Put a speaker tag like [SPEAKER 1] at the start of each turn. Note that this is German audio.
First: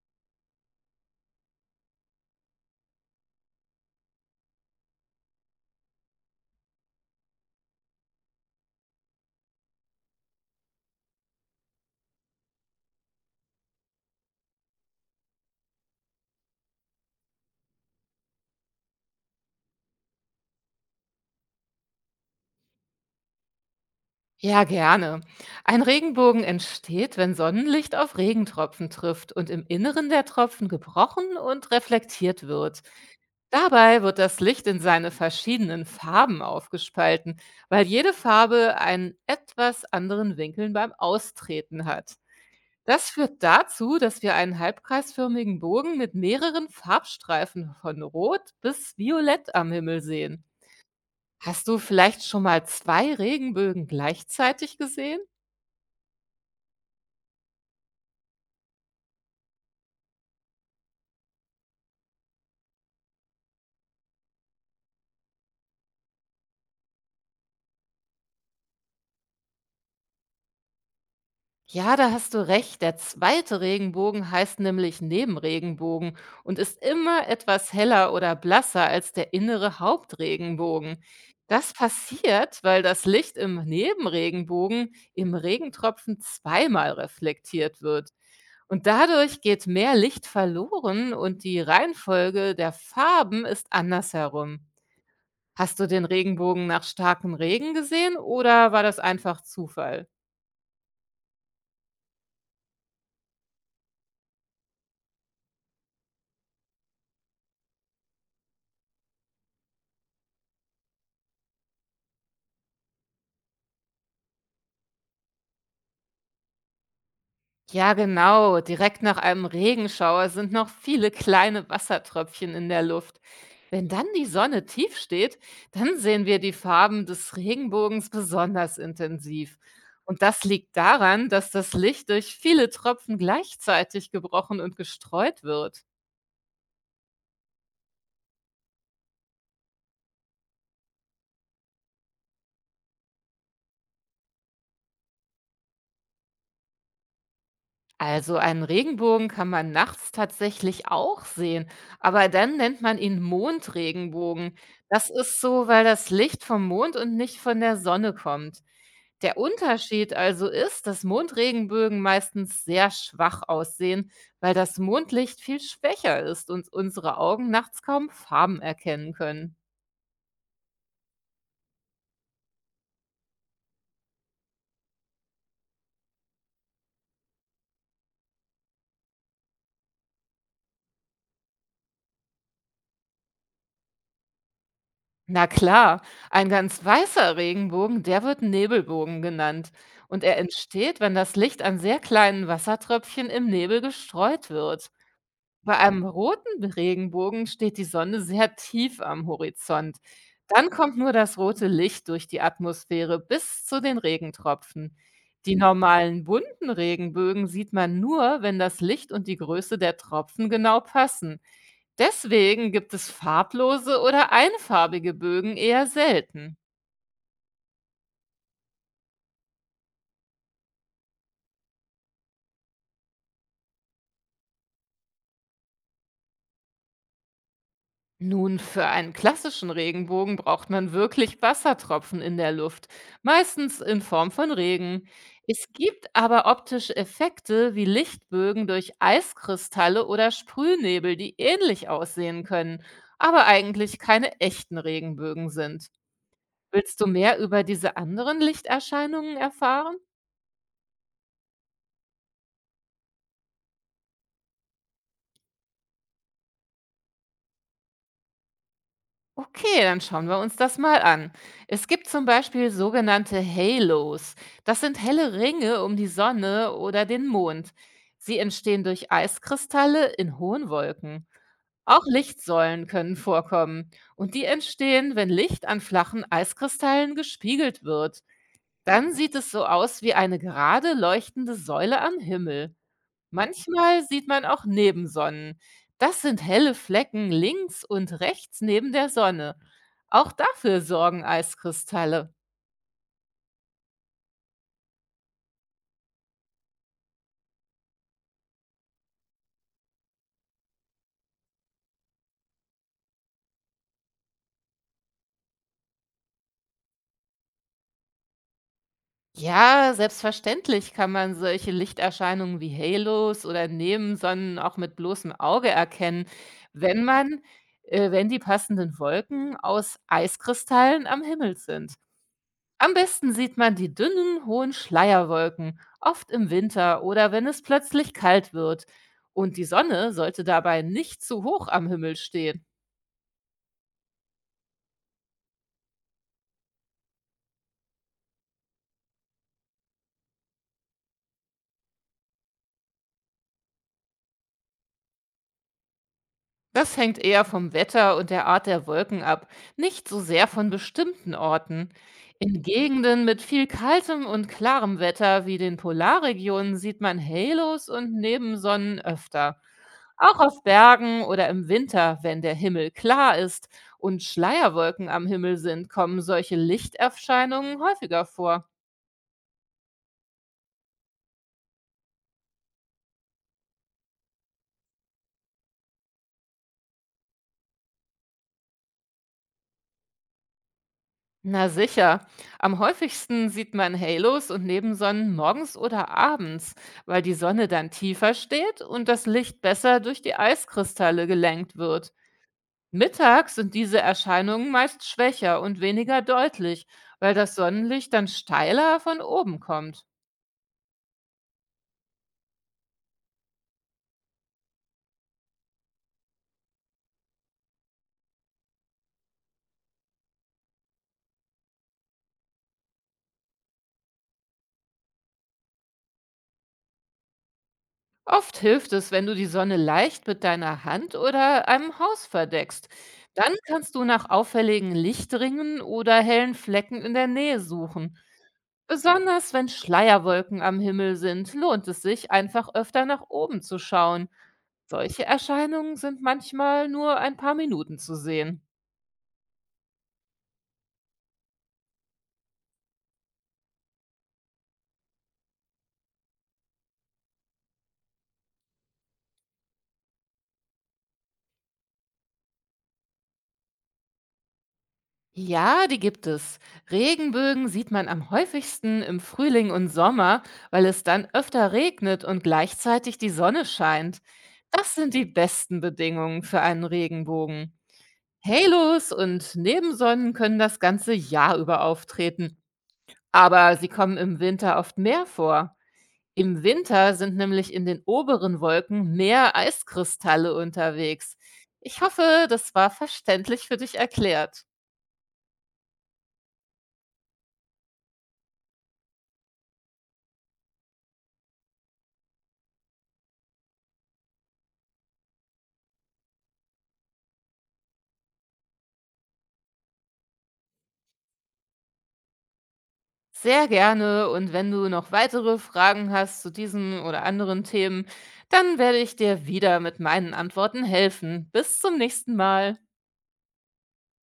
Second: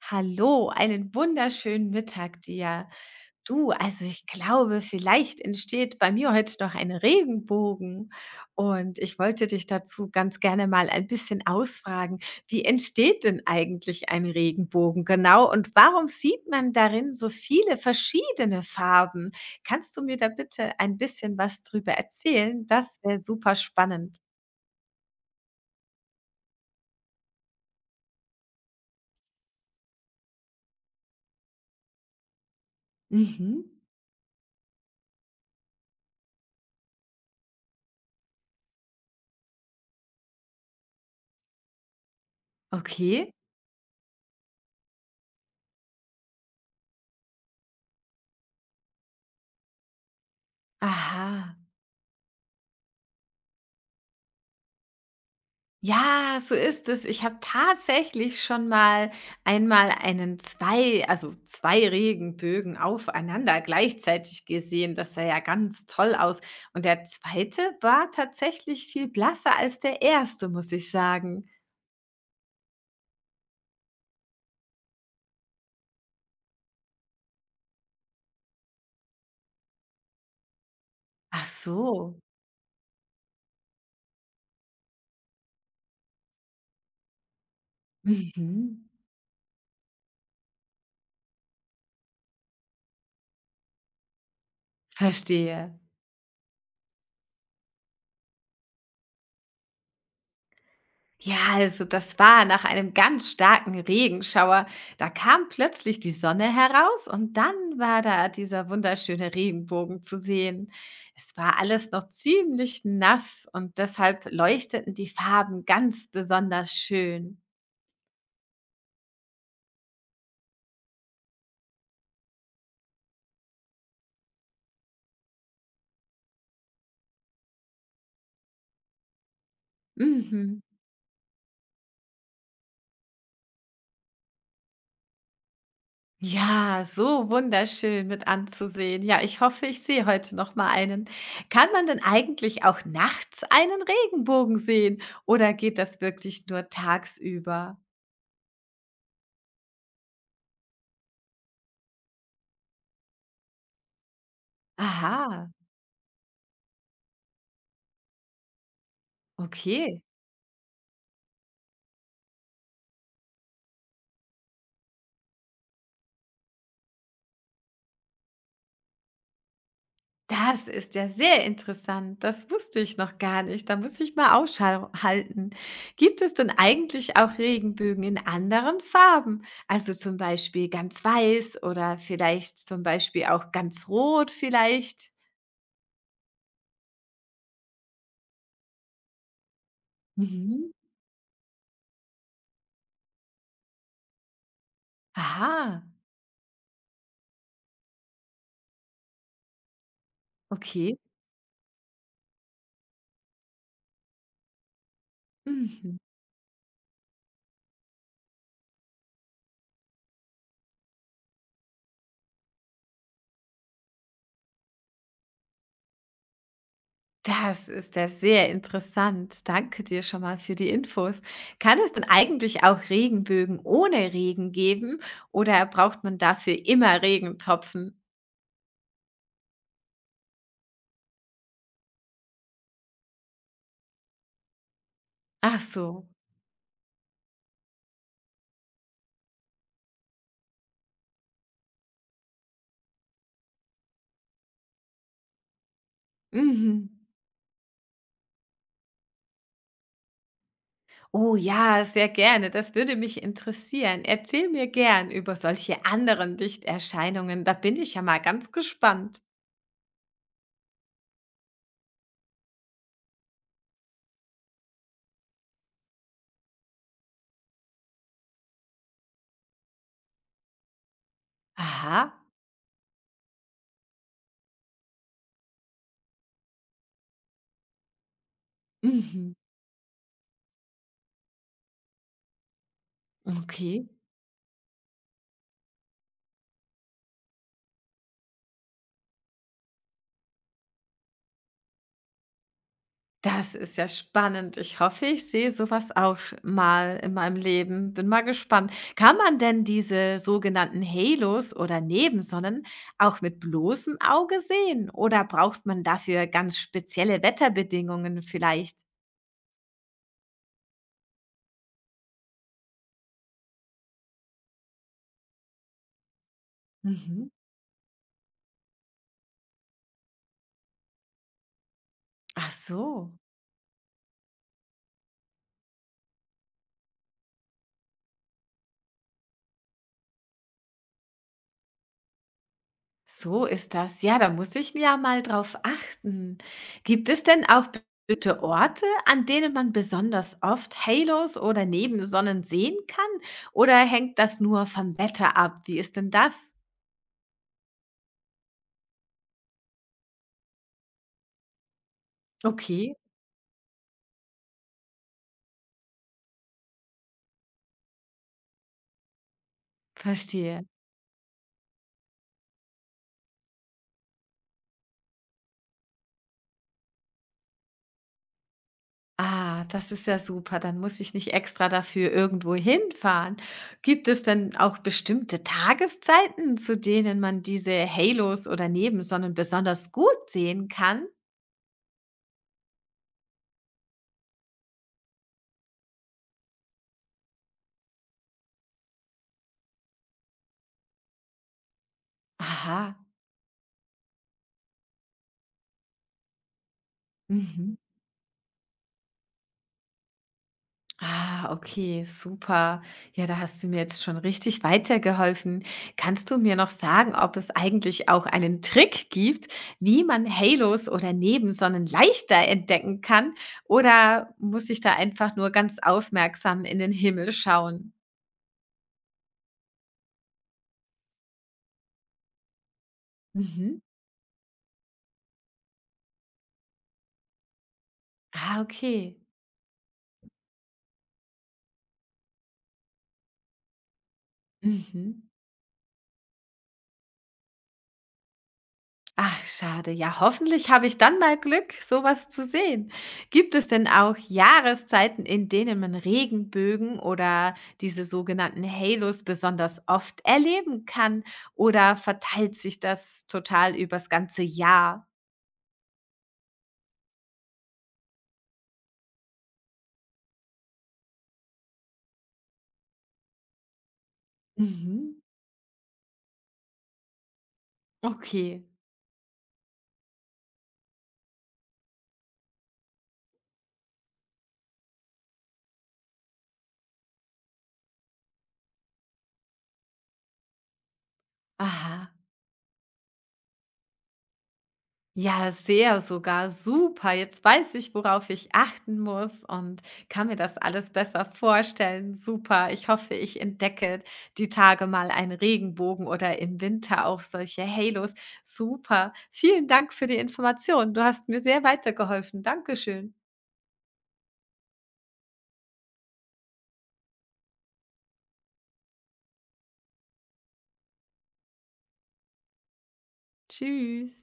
[SPEAKER 1] Hallo, einen wunderschönen Mittag dir. Du, also ich glaube, vielleicht entsteht bei mir heute noch ein Regenbogen. Und ich wollte dich dazu ganz gerne mal ein bisschen ausfragen, wie entsteht denn eigentlich ein Regenbogen genau und warum sieht man darin so viele verschiedene Farben? Kannst du mir da bitte ein bisschen was drüber erzählen? Das wäre super spannend.
[SPEAKER 2] Ja, gerne. Ein Regenbogen entsteht, wenn Sonnenlicht auf Regentropfen trifft und im Inneren der Tropfen gebrochen und reflektiert wird.
[SPEAKER 1] Mhm.
[SPEAKER 2] Dabei wird das Licht in seine verschiedenen Farben aufgespalten, weil jede Farbe einen etwas anderen Winkel beim Austreten hat. Das
[SPEAKER 1] Okay.
[SPEAKER 2] führt dazu, dass wir einen halbkreisförmigen Bogen mit mehreren Farbstreifen von Rot bis Violett am Himmel sehen.
[SPEAKER 1] Aha.
[SPEAKER 2] Hast du vielleicht schon mal zwei Regenbögen gleichzeitig gesehen?
[SPEAKER 1] Ja, so ist es. Ich habe tatsächlich schon mal einmal einen zwei also 2 Regenbögen aufeinander gleichzeitig gesehen. Das sah ja ganz toll aus. Und der zweite war tatsächlich viel blasser als der erste, muss ich sagen.
[SPEAKER 2] Ja, da hast du recht. Der zweite Regenbogen heißt nämlich Nebenregenbogen und ist immer etwas heller oder blasser als der innere Hauptregenbogen.
[SPEAKER 1] Ach
[SPEAKER 2] Das
[SPEAKER 1] so.
[SPEAKER 2] passiert, weil das Licht im Nebenregenbogen im Regentropfen zweimal reflektiert wird.
[SPEAKER 1] Mhm.
[SPEAKER 2] Und dadurch geht mehr Licht verloren und die Reihenfolge der Farben ist andersherum.
[SPEAKER 1] Verstehe.
[SPEAKER 2] Hast du den Regenbogen nach starkem Regen gesehen oder war das einfach Zufall?
[SPEAKER 1] Ja, also das war nach einem ganz starken Regenschauer. Da kam plötzlich die Sonne heraus und dann war da dieser wunderschöne Regenbogen zu sehen. Es war alles noch ziemlich nass und deshalb leuchteten die Farben ganz besonders schön.
[SPEAKER 2] Ja, genau. Direkt nach einem Regenschauer sind noch viele kleine Wassertröpfchen in der Luft. Wenn dann die Sonne tief steht, dann sehen wir die Farben des Regenbogens besonders intensiv. Und das
[SPEAKER 1] Mhm.
[SPEAKER 2] liegt daran, dass das Licht durch viele Tropfen gleichzeitig gebrochen und gestreut wird.
[SPEAKER 1] Ja, so wunderschön mit anzusehen. Ja, ich hoffe, ich sehe heute noch mal einen. Kann man denn eigentlich auch nachts einen Regenbogen sehen oder geht das wirklich nur tagsüber?
[SPEAKER 2] Also einen Regenbogen kann man nachts tatsächlich auch sehen, aber dann nennt man ihn Mondregenbogen. Das ist
[SPEAKER 1] Aha.
[SPEAKER 2] so, weil das Licht vom Mond und nicht von der Sonne kommt. Der
[SPEAKER 1] Okay,
[SPEAKER 2] Unterschied also ist, dass Mondregenbögen meistens sehr schwach aussehen, weil das Mondlicht viel schwächer ist und unsere Augen nachts kaum Farben erkennen können.
[SPEAKER 1] das ist ja sehr interessant. Das wusste ich noch gar nicht. Da muss ich mal Ausschau halten. Gibt es denn eigentlich auch Regenbögen in anderen Farben? Also zum Beispiel ganz weiß oder vielleicht zum Beispiel auch ganz rot vielleicht?
[SPEAKER 2] Na klar, ein ganz weißer Regenbogen, der wird Nebelbogen genannt. Und er
[SPEAKER 1] Mhm.
[SPEAKER 2] entsteht, wenn das Licht an sehr kleinen Wassertröpfchen im Nebel gestreut wird. Bei
[SPEAKER 1] Aha,
[SPEAKER 2] einem roten Regenbogen steht die Sonne sehr tief am Horizont. Dann kommt
[SPEAKER 1] okay.
[SPEAKER 2] nur das rote Licht durch die Atmosphäre bis zu den Regentropfen. Die
[SPEAKER 1] Mhm.
[SPEAKER 2] normalen bunten Regenbögen sieht man nur, wenn das Licht und die Größe der Tropfen genau passen. Deswegen gibt es farblose oder einfarbige Bögen eher selten.
[SPEAKER 1] Das ist ja sehr interessant. Danke dir schon mal für die Infos. Kann es denn eigentlich auch Regenbögen ohne Regen geben oder braucht man dafür immer Regentropfen?
[SPEAKER 2] Nun, für einen klassischen Regenbogen braucht man wirklich Wassertropfen in der Luft, meistens in Form von Regen.
[SPEAKER 1] Ach
[SPEAKER 2] Es gibt
[SPEAKER 1] so.
[SPEAKER 2] aber optische Effekte wie Lichtbögen durch Eiskristalle oder Sprühnebel, die ähnlich aussehen können, aber eigentlich keine echten Regenbögen sind.
[SPEAKER 1] Mhm.
[SPEAKER 2] Willst du mehr über diese anderen Lichterscheinungen erfahren?
[SPEAKER 1] Oh ja, sehr gerne. Das würde mich interessieren. Erzähl mir gern über solche anderen Lichterscheinungen. Da bin ich ja mal ganz gespannt.
[SPEAKER 2] Okay, dann schauen wir uns das mal an. Es gibt zum Beispiel sogenannte Halos. Das sind helle Ringe um die Sonne oder den Mond. Sie entstehen durch Eiskristalle in hohen Wolken. Auch
[SPEAKER 1] Aha.
[SPEAKER 2] Lichtsäulen können vorkommen. Und die entstehen, wenn Licht an flachen Eiskristallen gespiegelt wird. Dann
[SPEAKER 1] Mhm.
[SPEAKER 2] sieht es so aus wie eine gerade leuchtende Säule am Himmel.
[SPEAKER 1] Okay.
[SPEAKER 2] Manchmal sieht man auch Nebensonnen. Das sind helle Flecken links und rechts neben der Sonne. Auch dafür sorgen Eiskristalle.
[SPEAKER 1] Das ist ja spannend. Ich hoffe, ich sehe sowas auch mal in meinem Leben. Bin mal gespannt. Kann man denn diese sogenannten Halos oder Nebensonnen auch mit bloßem Auge sehen oder braucht man dafür ganz spezielle Wetterbedingungen vielleicht?
[SPEAKER 2] Ja, selbstverständlich kann man solche Lichterscheinungen wie Halos oder Nebensonnen auch mit bloßem Auge erkennen, wenn
[SPEAKER 1] Mhm.
[SPEAKER 2] man, wenn die passenden Wolken aus Eiskristallen am Himmel sind.
[SPEAKER 1] Ach
[SPEAKER 2] Am
[SPEAKER 1] so.
[SPEAKER 2] besten sieht man die dünnen, hohen Schleierwolken, oft im Winter oder wenn es plötzlich kalt wird. Und die Sonne sollte dabei nicht zu hoch am Himmel stehen.
[SPEAKER 1] So ist das. Ja, da muss ich ja mal drauf achten. Gibt es denn auch bestimmte Orte, an denen man besonders oft Halos oder Nebensonnen sehen kann? Oder hängt das nur vom Wetter ab? Wie ist denn das?
[SPEAKER 2] Das hängt eher vom Wetter und der Art der Wolken ab, nicht so sehr von bestimmten Orten. In
[SPEAKER 1] Okay,
[SPEAKER 2] Gegenden mit viel kaltem und klarem Wetter wie den Polarregionen sieht man Halos und Nebensonnen öfter. Auch auf
[SPEAKER 1] verstehe.
[SPEAKER 2] Bergen oder im Winter, wenn der Himmel klar ist und Schleierwolken am Himmel sind, kommen solche Lichterscheinungen häufiger vor.
[SPEAKER 1] Ah, das ist ja super. Dann muss ich nicht extra dafür irgendwo hinfahren. Gibt es denn auch bestimmte Tageszeiten, zu denen man diese Halos oder Nebensonnen besonders gut sehen kann?
[SPEAKER 2] Na sicher. Am häufigsten sieht man Halos und Nebensonnen morgens oder abends, weil die Sonne dann tiefer steht und das Licht besser durch die Eiskristalle gelenkt wird.
[SPEAKER 1] Aha.
[SPEAKER 2] Mittags sind diese Erscheinungen meist schwächer und weniger deutlich, weil das
[SPEAKER 1] Mhm.
[SPEAKER 2] Sonnenlicht dann steiler von oben kommt.
[SPEAKER 1] Ah, okay, super. Ja, da hast du mir jetzt schon richtig weitergeholfen. Kannst du mir noch sagen, ob es eigentlich auch einen Trick gibt, wie man Halos oder Nebensonnen leichter entdecken kann? Oder muss ich da einfach nur ganz aufmerksam in den Himmel schauen?
[SPEAKER 2] Oft hilft es, wenn du die Sonne leicht mit deiner Hand oder einem Haus verdeckst. Dann
[SPEAKER 1] Mhm.
[SPEAKER 2] kannst du nach auffälligen Lichtringen oder hellen Flecken in der Nähe suchen.
[SPEAKER 1] Ah, okay.
[SPEAKER 2] Besonders wenn Schleierwolken am Himmel sind, lohnt es sich, einfach öfter nach oben zu schauen.
[SPEAKER 1] Mhm.
[SPEAKER 2] Solche Erscheinungen sind manchmal nur ein paar Minuten zu sehen.
[SPEAKER 1] Ach, schade. Ja, hoffentlich habe ich dann mal Glück, sowas zu sehen. Gibt es denn auch Jahreszeiten, in denen man Regenbögen oder diese sogenannten Halos besonders oft erleben kann? Oder verteilt sich das total übers ganze Jahr?
[SPEAKER 2] Ja, die gibt es. Regenbögen sieht man am häufigsten im Frühling und Sommer, weil es dann öfter regnet und gleichzeitig die Sonne scheint. Das sind
[SPEAKER 1] Mhm.
[SPEAKER 2] die besten Bedingungen für einen Regenbogen.
[SPEAKER 1] Okay.
[SPEAKER 2] Halos und Nebensonnen können das ganze Jahr über auftreten, aber sie kommen im Winter oft mehr vor. Im Winter sind nämlich in den oberen Wolken mehr Eiskristalle unterwegs. Ich
[SPEAKER 1] Aha.
[SPEAKER 2] hoffe, das war verständlich für dich erklärt.
[SPEAKER 1] Ja, sehr sogar. Super. Jetzt weiß ich, worauf ich achten muss und kann mir das alles besser vorstellen. Super. Ich hoffe, ich entdecke die Tage mal einen Regenbogen oder im Winter auch solche Halos. Super. Vielen Dank für die Information. Du hast mir sehr weitergeholfen. Dankeschön.
[SPEAKER 2] Sehr gerne und wenn du noch weitere Fragen hast zu diesen oder anderen Themen, dann werde ich dir wieder mit meinen Antworten helfen. Bis zum nächsten Mal.
[SPEAKER 1] Tschüss.